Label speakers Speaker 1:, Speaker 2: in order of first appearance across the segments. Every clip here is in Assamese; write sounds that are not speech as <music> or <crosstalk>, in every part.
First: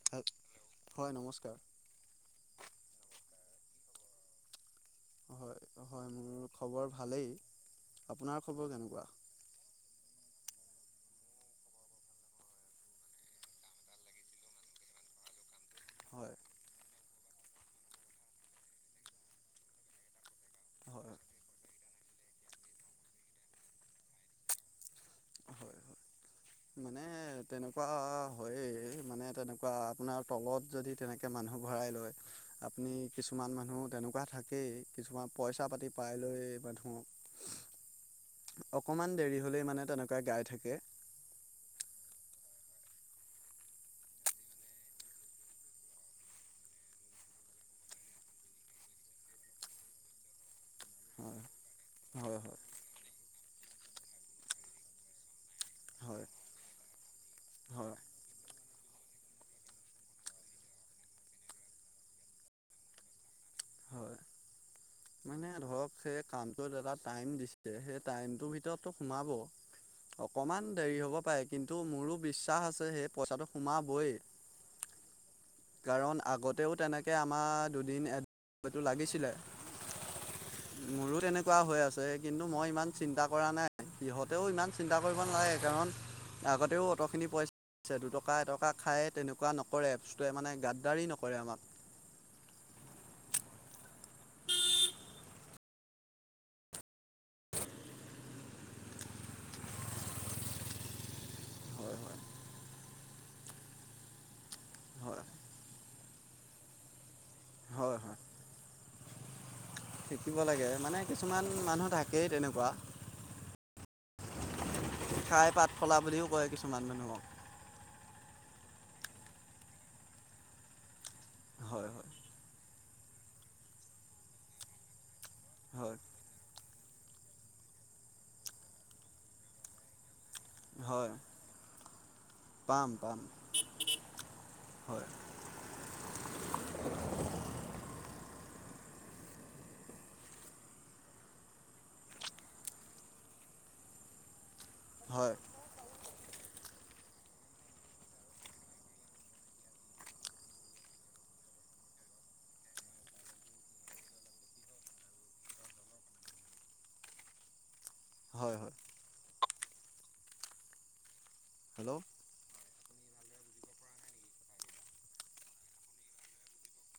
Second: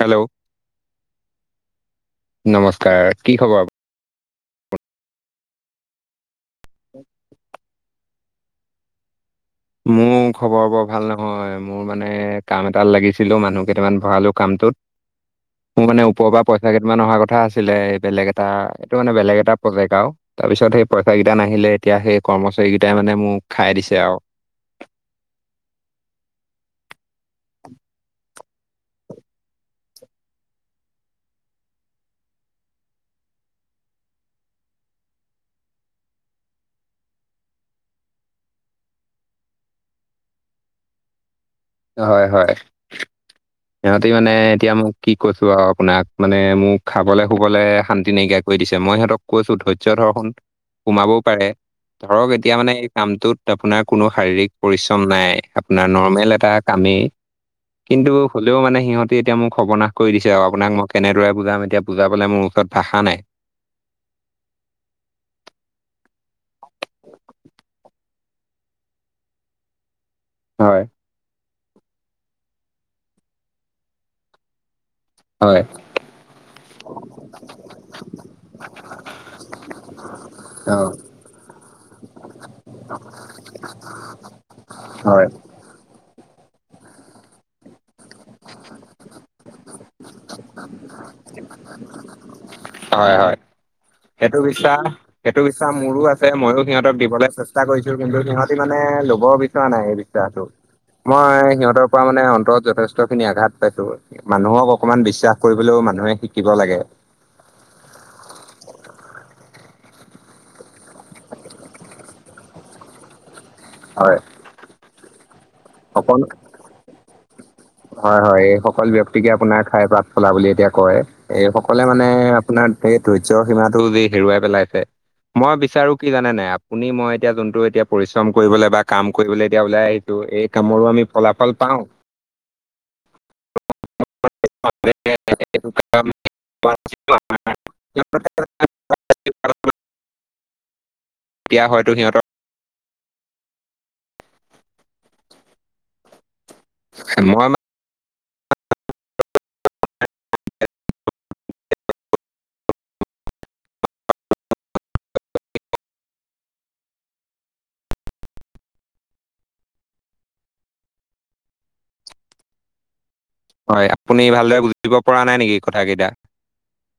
Speaker 1: হেল্ল'
Speaker 2: হয় নমস্কাৰ
Speaker 1: নমস্কাৰ কি খবৰ?
Speaker 2: হয় হয় মোৰ খবৰ ভালেই আপোনাৰ খবৰ কেনেকুৱা?
Speaker 1: মোৰ খবৰ বৰ ভাল নহয় মোৰ মানে কাম এটাত লাগিছিলো মানুহ কেইটামান ভৰালো কামটোত <inaudible> মোৰ মানে ওপৰৰ
Speaker 2: হয়
Speaker 1: পৰা পইচা কেইটান অহাৰ কথা আছিলে বেলেগ এটা এইটো মানে বেলেগ এটা প্ৰজেক্ট আও তাৰ পিছত সেই
Speaker 2: হয়
Speaker 1: পইচা কেইটা নাহিলে এতিয়া সেই কৰ্মচাৰী কেইটাই মানে মোক খাই দিছে আও
Speaker 2: হয় মানে তেনেকুৱা হয় মানে তেনেকুৱা আপোনাৰ তলত যদি তেনেকে মানুহক ভৰাই লয়, আপুনি কিছুমান মানুহ তেনেকুৱা থাকেই, কিছুমান পইচা পাতি পাই লৈ মানুহ অকণমান দেৰি হ'লেই মানে তেনেকোৱাই গাই থাকে,
Speaker 1: হয় হয়। সিহঁতে মানে এতিয়া মই কি কৈছো আৰু আপোনাক, মানে মোক খাবলৈ শুবলৈ শান্তি নাইকিয়া কৰি দিছে। মই সিহঁতক কৈছোঁ ধৈৰ্য্য ধৰ সোন সোমাবও
Speaker 2: হয়
Speaker 1: পাৰে ধৰক
Speaker 2: হয়
Speaker 1: এতিয়া
Speaker 2: হয়
Speaker 1: মানে এই কামটোত আপোনাৰ কোনো শাৰীৰিক পৰিশ্ৰম নাই আপোনাৰ
Speaker 2: হয়
Speaker 1: নৰ্মেল এটা কামেই
Speaker 2: হয়
Speaker 1: কিন্তু হ'লেও মানে সিহঁতে এতিয়া মোক সৰ্বনাশ কৰি দিছে আৰু আপোনাক মই কেনেদৰে বুজাম এতিয়া বুজাবলে মোৰ ওচৰত ভাষা নাই
Speaker 2: হয় মানে ধৰ ধক সেই কামটোত এটা টাইম দিছে, সেই টাইমটোৰ ভিতৰতো সোমাব। অকণমান
Speaker 1: হয়
Speaker 2: দেৰি হ'ব পাৰে, কিন্তু মোৰো বিশ্বাস আছে সেই পইচাটো সোমাবই।
Speaker 1: হয়
Speaker 2: কাৰণ আগতেও তেনেকে আমাৰ দুদিন এডটো লাগিছিলে।
Speaker 1: অ
Speaker 2: মোৰো তেনেকুৱা হৈ আছে, কিন্তু মই ইমান চিন্তা কৰা নাই। হিহঁতেও ইমান চিন্তা কৰিব
Speaker 1: হয়
Speaker 2: নেলাগে। কাৰণ আগতেও অটখিনি পইচা <unintelligible> আছে দুটকা এটকা খাই তেনেকুৱা নক কৰে এপছটোৱে মানে গাদ্দাৰি নকৰে আমাক।
Speaker 1: হয় হয়। সেইটো বিশ্বাস সেইটো বিশ্বাস মোৰো আছে, মইয়ো সিহঁতক দিবলৈ চেষ্টা কৰিছো, কিন্তু সিহঁতি মানে ল'ব বিচৰা নাই এই মই সিহঁতৰ
Speaker 2: হয়
Speaker 1: পৰা
Speaker 2: হয়
Speaker 1: মানে অন্তৰত যথেষ্ট খিনি আঘাত পাইছো। মানুহক অকমান
Speaker 2: হয়
Speaker 1: বিশ্বাস কৰিবলেও মানুহে শিকিব লাগে।
Speaker 2: হয় হয়। শিকিব লাগে, মানে কিছুমান মানুহ থাকেই তেনেকুৱা।
Speaker 1: হয়।
Speaker 2: খাই পাত ফলা
Speaker 1: অকল
Speaker 2: বুলিও কয় কিছুমান মানুহক।
Speaker 1: হয় হয় এই সকল ব্যক্তিকে আপোনাৰ খাইৰ পাত ফলা বুলি এতিয়া কয়। এই সকলে
Speaker 2: হয়
Speaker 1: মানে
Speaker 2: হয়
Speaker 1: আপোনাৰ এই ধৈৰ্য্য সীমাটো যি হেৰুৱাই পেলাইছে। মই বিচাৰো
Speaker 2: হয়
Speaker 1: কি জানে নাই আপুনি মই এতিয়া যোনটো এতিয়া পৰিশ্ৰম কৰিবলৈ বা কাম কৰিবলৈ এতিয়া ওলাই আহিলো, এই কামৰো আমি
Speaker 2: হয়
Speaker 1: ফলাফল পাওঁ,
Speaker 2: পাম পাম হয়।
Speaker 1: টো <inaudible> এতিয়া হয়তো সিহঁত
Speaker 2: হয়,
Speaker 1: মই মান
Speaker 2: হয় হয়। হেল্ল'
Speaker 1: হয় আপুনি ভালদৰে বুজিব পৰা নাই নেকি কথা কেইটা?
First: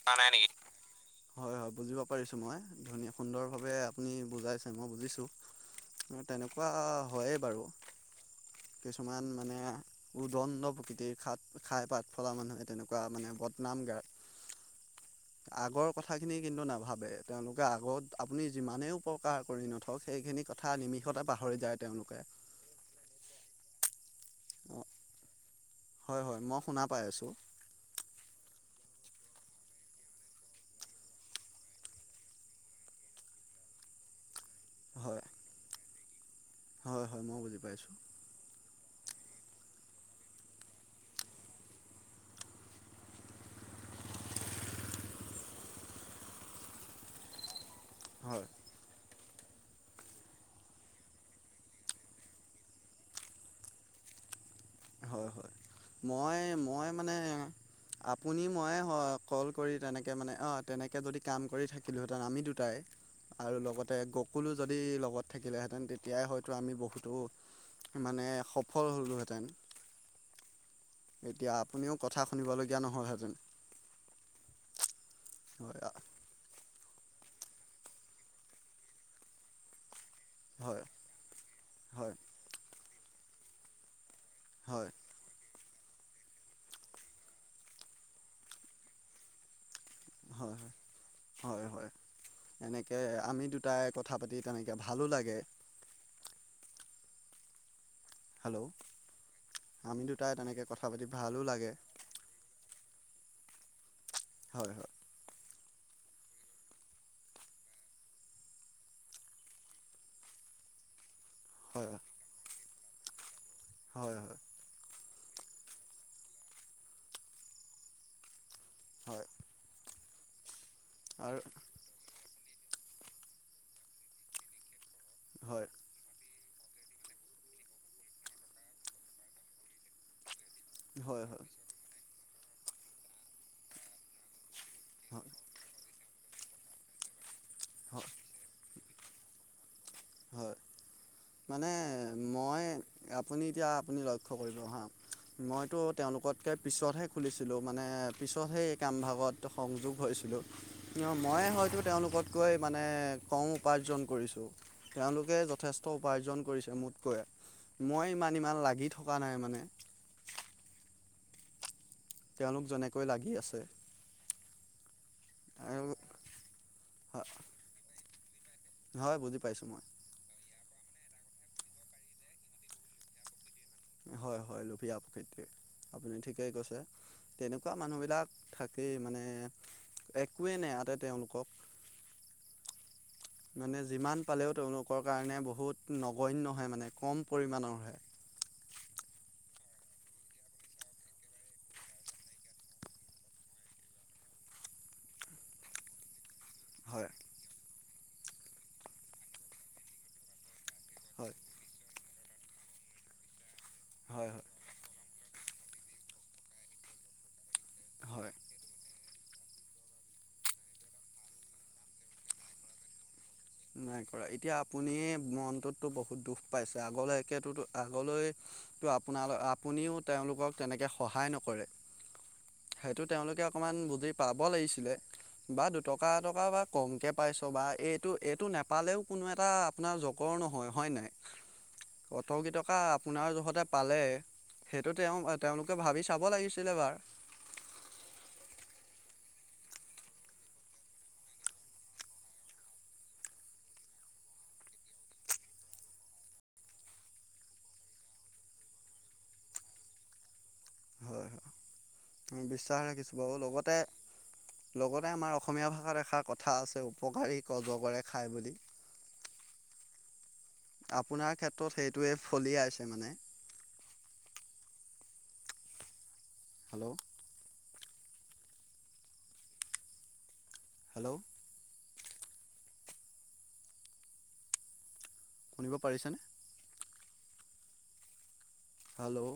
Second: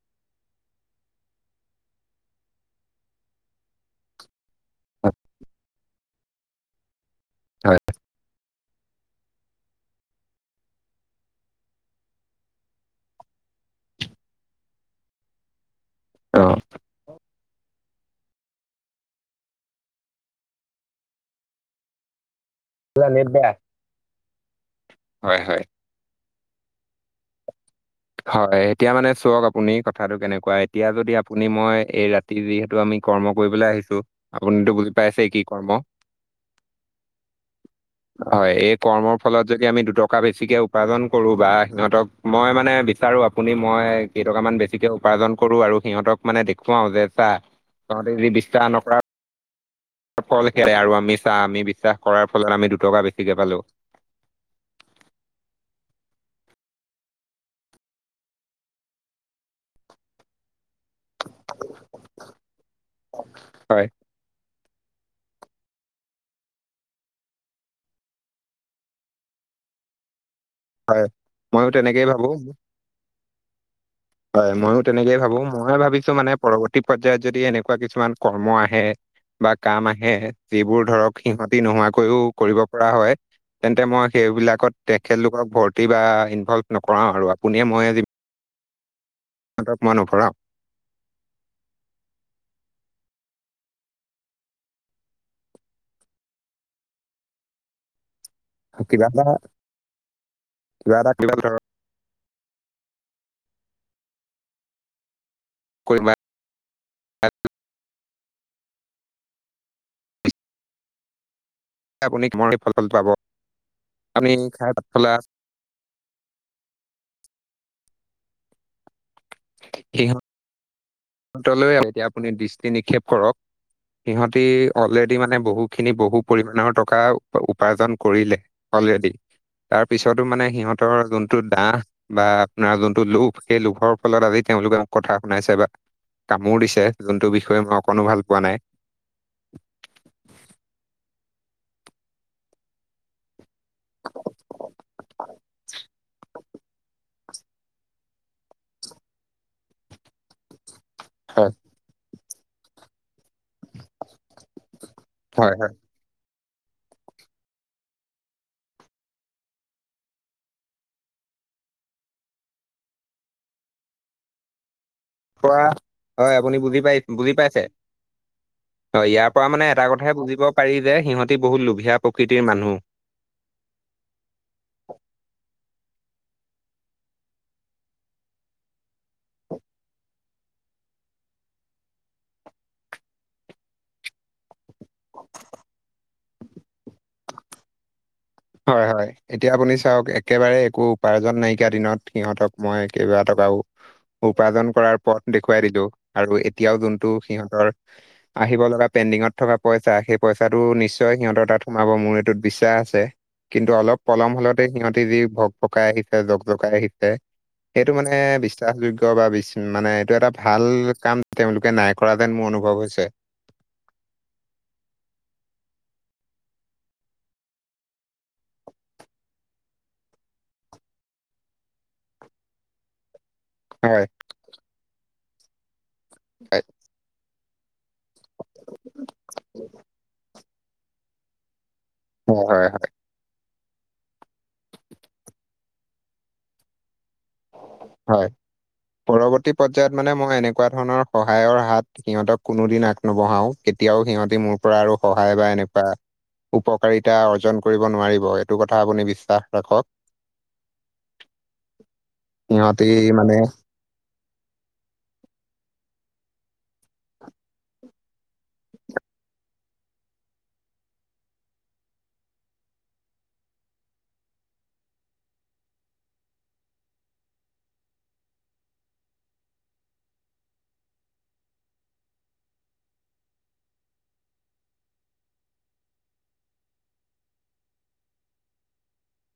Speaker 2: শুনা নাই নেকি? হয় হয় বুজিব পাৰিছোঁ মই। ধুনীয়া সুন্দৰভাৱে আপুনি বুজাইছে মই বুজিছোঁ। তেনেকুৱা হয়েই বাৰু,
Speaker 1: হয়
Speaker 2: কিছুমান মানে উদণ্ড প্ৰকৃতিৰ, খাত খাই পাত ফলা মানুহে তেনেকুৱা মানে বদনাম গা আগৰ কথাখিনি
Speaker 1: হয়
Speaker 2: কিন্তু নাভাবে, তেওঁলোকে আগত আপুনি যিমানেই উপকাৰ কৰি নথক, সেইখিনি কথা নিমিষতে পাহৰি যায় তেওঁলোকে।
Speaker 1: লৈ নিদিয়া। হয় হয়।
Speaker 2: হয় হয় মই শুনা পাই আছোঁ।
Speaker 1: হয় এতিয়া মানে চোৱক আপুনি কথাটো কেনেকুৱা, এতিয়া যদি আপুনি মই এই ৰা যিহেতু আমি কৰ্ম কৰিবলৈ আহিছো, আপুনিতো বুজি
Speaker 2: হয়
Speaker 1: পাইছেই কি কৰ্ম?
Speaker 2: হয় হয় মই বুজি পাইছোঁ।
Speaker 1: হয় এই কৰ্মৰ ফলত যদি আমি দুটকা বেছিকে উপাৰ্জন কৰো বা সিহঁতক মই মানে বিচাৰো আপুনি মই কেইটকামান বেছিকে উপাৰ্জন কৰো আৰু সিহঁতক মানে দেখুৱাও যে চা, তহঁতি যদি
Speaker 2: হয়
Speaker 1: বিস্তাৰ নক ফল খেৰে আৰু আমি চা, আমি বিশ্বাস কৰাৰ ফলত আমি দুটকা বেছিকে পালো।
Speaker 2: হয় হয়। মই মই মানে আপুনি মই হ কল কৰি তেনেকে মানে অ'। তেনেকে যদি কাম কৰি থাকিলোঁহেঁতেন আমি দুটাই আৰু
Speaker 1: হয়
Speaker 2: লগতে গ সকলো যদি লগত থাকিলেহেঁতেন, তেতিয়াই হয়তো আমি বহুতো মানে সফল হলোহেঁতেন।
Speaker 1: হয়
Speaker 2: এতিয়া
Speaker 1: ময়ো
Speaker 2: আপুনিও
Speaker 1: তেনেকেই
Speaker 2: কথা
Speaker 1: ভাবো
Speaker 2: শুনিবলগীয়া নহ'লহেঁতেন।
Speaker 1: হয় ময়ো তেনেকেই ভাবো, ময়ে
Speaker 2: হয়
Speaker 1: ভাবিছো মানে পৰৱৰ্তী পৰ্যায়ত যদি এনেকুৱা কিছুমান কৰ্ম আহে বা কাম আহে যিবোৰ
Speaker 2: হয়
Speaker 1: ধৰক সিহতি
Speaker 2: হয়
Speaker 1: নোহোৱাকৈও কৰিব পৰা হয় তেন্তে মই
Speaker 2: হয়
Speaker 1: সেইবিলাকত খেল লোকক ভৰ্তি বা ইনভল্ভ নকৰাও আৰু আপুনিয়ে মই আজি তহঁতক মই নকৰা
Speaker 2: হয় হয়, হয় হয়। এনেকে আমি দুটাই কথা পাতি তেনেকৈ ভালো লাগে। হেল্ল!
Speaker 1: কিবা এটা
Speaker 2: ' আমি দুটাই তেনেকে কথা
Speaker 1: কিবা
Speaker 2: পাতি
Speaker 1: এটা কিবা
Speaker 2: ভালো
Speaker 1: ধৰক
Speaker 2: লাগে। হয় হয়।
Speaker 1: কৰিবা
Speaker 2: হয় হয়।
Speaker 1: আপুনি মই এই ফল পাব, আপুনি
Speaker 2: হয়
Speaker 1: খাই পাতফলা
Speaker 2: হয়।
Speaker 1: কিহ
Speaker 2: আৰু
Speaker 1: তলৈ এতিয়া আপুনি দৃষ্টি নিক্ষেপ কৰক, সিহঁতি অলে সিহঁতি মানে
Speaker 2: হয়
Speaker 1: বহুখিনি বহু পৰিমাণৰ টকা উ - উপাৰ্জন কৰিলে অলৰেডি, তাৰ পিছতো মানে সিহঁত টৰ
Speaker 2: হয় হয়
Speaker 1: যোনটো
Speaker 2: হয়
Speaker 1: দাহ বা আপোনাৰ যোনটো লোভ সেই লোভৰ ফলত আজি তেওঁলোকে মোক কথা শুনাইছে বা কামো দিছে, যোনটো বিষয়ে মই
Speaker 2: হয়
Speaker 1: অকণো ভাল পোৱা নাই।
Speaker 2: হয়। মানে মই আপুনি এতিয়া আপুনি লক্ষ্য কৰিলো হা, মইতো তেওঁলোকতকে পিছতহে খুলিছিলোঁ মানে পিছতহে কামভাগত সংযোগ হৈছিলোঁ। অ' মই
Speaker 1: হয়।
Speaker 2: হয়তো তেওঁলোকতকৈ মানে কং <unintelligible> উপাৰ্জন কৰিছোঁ ত' তেওঁলোকে
Speaker 1: হয় হয়
Speaker 2: যথেষ্ট ত 'উপাৰ্জন কৰিছে মোতকৈয়ে, মই ইমান ইমান লাগি থকা নাই মানে তেওঁলোক যেনেকৈ লাগি আছে।
Speaker 1: পৰা,
Speaker 2: আৰু
Speaker 1: হয় আপুনি বুজি পাই
Speaker 2: হয়
Speaker 1: বুজি পাইছে? হয় ইয়াৰ
Speaker 2: বুজি
Speaker 1: পৰা মানে
Speaker 2: পাইছোঁ মই
Speaker 1: এটা ক হে বুজিব পাৰি যে সিহঁতি বহুত লোভীয়া প্ৰকৃতিৰ মানুহ।
Speaker 2: হয় হয় লোভীয়া প্ৰকৃতিৰ আপুনি ঠিকেই কৈছে। তেনেকুৱা মানুহবিলাক থাকেই মানে একোৱেই নাই ইয়াতে তেওঁলোকক। মানে যিমান পালেও তেওঁলোকৰ কাৰণে বহুত নগণ্য হয় মানে কম পৰিমাণৰ হয়।
Speaker 1: হয় হয়। এতিয়া আপুনি চাওক একেবাৰে একো উপাৰ্জন নাইকিয়া দিনত সিহঁতক মই কেইবা টকাও <unintelligible> উপাৰ্জন কৰাৰ পথ দেখুৱাই দিলো। আৰু এতিয়াও যোনটো
Speaker 2: হয়
Speaker 1: সিহতৰ আহিব লগা পেণ্ডিঙত থকা পইচা সেই পইচাটো নিশ্চয়। নিশ্চয়
Speaker 2: হয়
Speaker 1: সিহঁতৰ তাত সোমাব মোৰ এইটোত বিশ্বাস আছে কিন্তু অলপ
Speaker 2: হয়
Speaker 1: পলম হলতে সিহঁতে যি ভক্ত <unintelligible> পকাই আহিছে জগ জগাই আহিছে সেইটো
Speaker 2: হয়
Speaker 1: মানে
Speaker 2: হয়।
Speaker 1: বিশ্বাসযোগ্য বা মানে এইটো এটা ভাল কাম তেওঁলোকে নাই কৰা যেন মোৰ অনুভৱ হৈছে।
Speaker 2: নাই কৰা এতিয়া আপুনি মনটোততো বহুত দুখ পাইছে আগলৈ একোতো আগলৈ। তো আপোনাল আপুনিও তেওঁলোকক তেনেকৈ সহায় নকৰে <unintelligible>
Speaker 1: <inaudible>
Speaker 2: সেইটো তেওঁলোকে অকণমান
Speaker 1: হয়
Speaker 2: বুজি পাব লাগিছিলে, বা দুটকা এটকা বা
Speaker 1: হয়
Speaker 2: কমকে পাইছ বা এইটো এইটো নাপালেও কোনো এটা আপোনাৰ জকৰ নহয়, হয় নাই?
Speaker 1: হয়
Speaker 2: কঠৰকী
Speaker 1: হয়
Speaker 2: টকা
Speaker 1: হয়
Speaker 2: আপোনাৰ যহতে পালে, সেইটো তেওঁ তেওঁলোকে ভাবি চাব লাগিছিলে বাৰ।
Speaker 1: হয়। পৰৱৰ্তী পৰ্যায়ত মানে মই এনেকুৱা ধৰণৰ সহায়ৰ হাত সিহঁতক কোনো দিন আগ নবঢ়াও। কেতিয়াও সিহঁতে মোৰ পৰা আৰু সহায় বা এনেকুৱা উপকাৰিতা অৰ্জন কৰিব নোৱাৰিব এইটো কথা আপুনি বিশ্বাস ৰাখক।
Speaker 2: হয় হয় ম বিশ্বাস
Speaker 1: সিহঁতি
Speaker 2: ৰাখিছোঁ বাৰু
Speaker 1: মানে
Speaker 2: লগতে লগতে আমাৰ অসমীয়া ভাষাত এষাৰ কথা আছে উপকাৰীক অজগৰে খাই বুলি। আপোনাৰ ক্ষেত্ৰত সেইটোৱে ফলিয়াইছে মানে। হেল্ল' হেল্ল' শুনিব পাৰিছানে? হেল্ল'ঊ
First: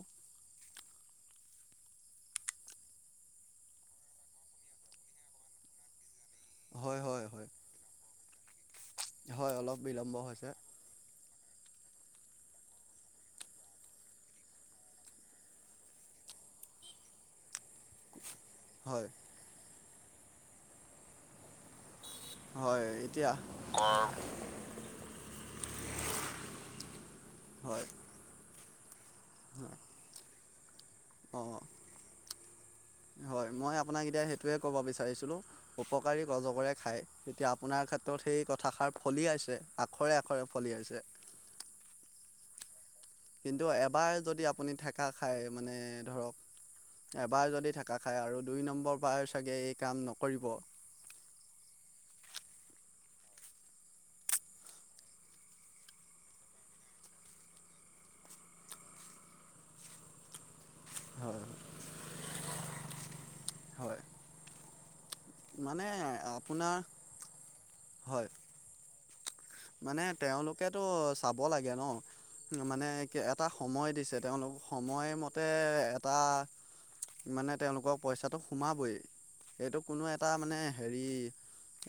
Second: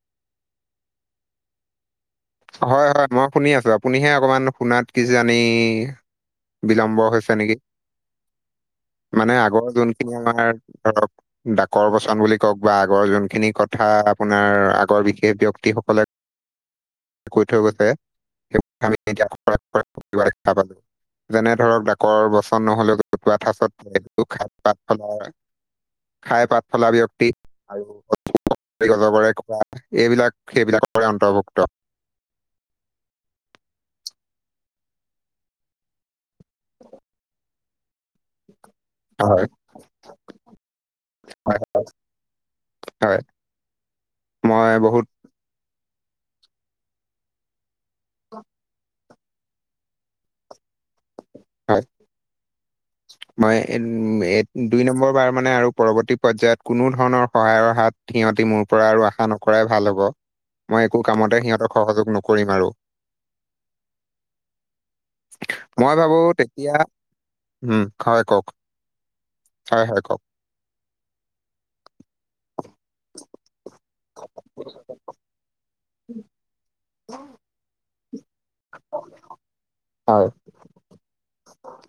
Speaker 1: হয় হয় মই শুনি আছো, আপুনিহে অকমান শুনাত কিজানি বিলম্ব
Speaker 2: হয় হয়
Speaker 1: হৈছ
Speaker 2: হয়
Speaker 1: নেকি। মানে
Speaker 2: হয়
Speaker 1: আগৰ
Speaker 2: অলপ
Speaker 1: যোনখিনি
Speaker 2: বিলম্ব
Speaker 1: আমাৰ
Speaker 2: হৈছে
Speaker 1: ধৰক ডাকৰ বচন বুলি কওক বা আগৰ যোনখিনি কথা আপোনাৰ আগৰ বিশেষ ব্যক্তিসকলে কৈ থৈ গৈছে সেই আমি
Speaker 2: হয়
Speaker 1: এতিয়া <unintelligible> যেনে ধৰক ডাকৰ বচন
Speaker 2: হয়
Speaker 1: নহলেও
Speaker 2: এতিয়া
Speaker 1: জতুৱা ঠাঁচত খ পাত ফলাৰ খাই পাত ফলা ব্যক্তি <unintelligible> অজগৰে খোৱা
Speaker 2: হয়
Speaker 1: এইবিলাক সেইবিলাকৰে
Speaker 2: অঁ
Speaker 1: অন্তৰ্ভুক্ত।
Speaker 2: হয় মই আপোনাক এতিয়া সেইটোৱে ক'ব বিচাৰিছিলোঁ, উপকাৰীক অজগৰে খায়। এতিয়া আপোনাৰ ক্ষেত্ৰত সেই কথাষাৰ
Speaker 1: হয়,
Speaker 2: ফলিয়াইছে। আখৰে আখৰে ফলিয়াইছে।
Speaker 1: <unintelligible>
Speaker 2: কিন্তু এবাৰ যদি আপুনি
Speaker 1: মই
Speaker 2: ঠেকা
Speaker 1: বহুত
Speaker 2: খায় মানে ধৰক, এবাৰ যদি ঠেকা খায় আৰু দুই নম্বৰ বাৰ চাগে এই কাম নকৰিব।
Speaker 1: হয়। মই উম এ দুই নম্বৰ বাৰ মানে আৰু পৰৱৰ্তী পৰ্যয়ায়ত কোনো ধৰণৰ সহায়ৰ হাত সিহঁতি মোৰ পৰা আৰু আশা নকৰাই ভাল হব। মই একো কামতে
Speaker 2: হয়
Speaker 1: সিহঁতক সহযোগ নকৰিম আৰু।
Speaker 2: হয়। মানে
Speaker 1: মই ভাবোঁ তেতিয়া,
Speaker 2: আপোনাৰ
Speaker 1: হয় কওঁক?
Speaker 2: মানে তেওঁলোকেতো চাব লাগে ন? মানে এটা সময় দিছে, তেওঁলোক সময় ম তে এটা 'মানে তেওঁলোকৰ পইচাটো সোমাবই। এইটো কোনো
Speaker 1: হয়
Speaker 2: এটা মানে হেৰি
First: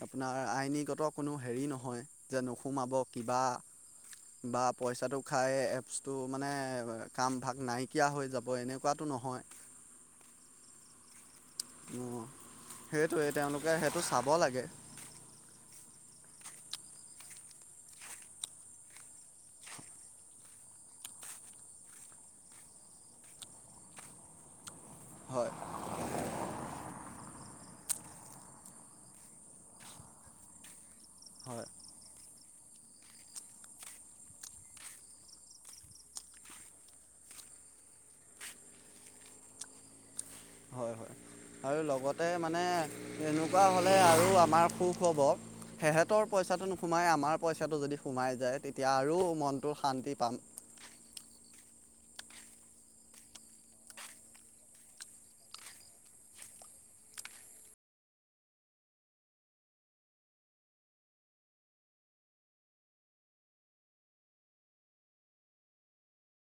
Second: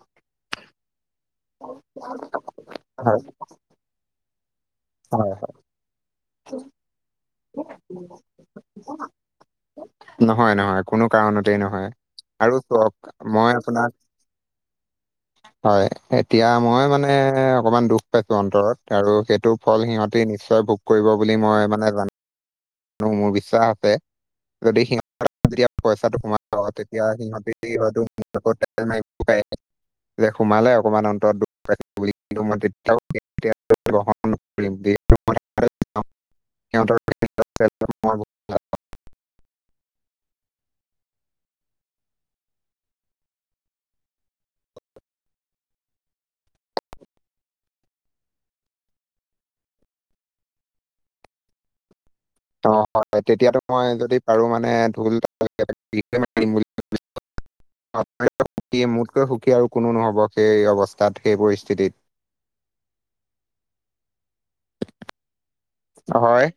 Speaker 2: আপোনাৰ আইনীগত কোনো হেৰি নহয় যে, নোসোমাব
Speaker 1: হয়
Speaker 2: কিবা, বা পইচাটো
Speaker 1: হয়
Speaker 2: খাই এপ বস্তু মানে কামভাগ নাইকিয়া হৈ যাব, এনেকুৱাতো নহয়।
Speaker 1: নহয় নহয়। কোনো কাৰণতেই নহয়
Speaker 2: অ
Speaker 1: আৰু চক
Speaker 2: সেইটোৱে
Speaker 1: মই
Speaker 2: তেওঁলোকে
Speaker 1: আপোনাক
Speaker 2: সেইটো চাব লাগে।
Speaker 1: হয় এতিয়া মই মানে অকমান দুখ পাইছো অন্তৰত আৰু সেইটো ফল সিহঁতি নিশ্চয় ভুক কৰিব বুলি মই মানে জান নো, মোৰ বিশ্বাস আছে। যদি সিহঁ
Speaker 2: হয়।
Speaker 1: পইচাটো কমাব তেতিয়া সিহঁতে সিহঁত মাৰিব প <unintelligible> যে সোমালে অকনমান অন্ত
Speaker 2: হয়
Speaker 1: মইতিয়া গ্ৰণ <unintelligible> মই <unintelligible>
Speaker 2: হয় হয় আৰু লগতে মানে এনেকুৱা হ'লে আৰু আমাৰ সুখ হ'ব। সেহঁতৰ পইচাটো নোসুমাই, আমাৰ পইচাটো যদি সোমাই যায়। তেতিয়া আৰু মনটো শান্তি পাম।
Speaker 1: অ হয় তেতিয়াতো মই যদি পাৰো মানে ঢোল বুলি <unintelligible> <unintelligible> সুখী মোতকৈ সুখী আৰু কোনো নহ'ব, সেই অৱস্থাত, সেই পৰিস্থিতিত। হয়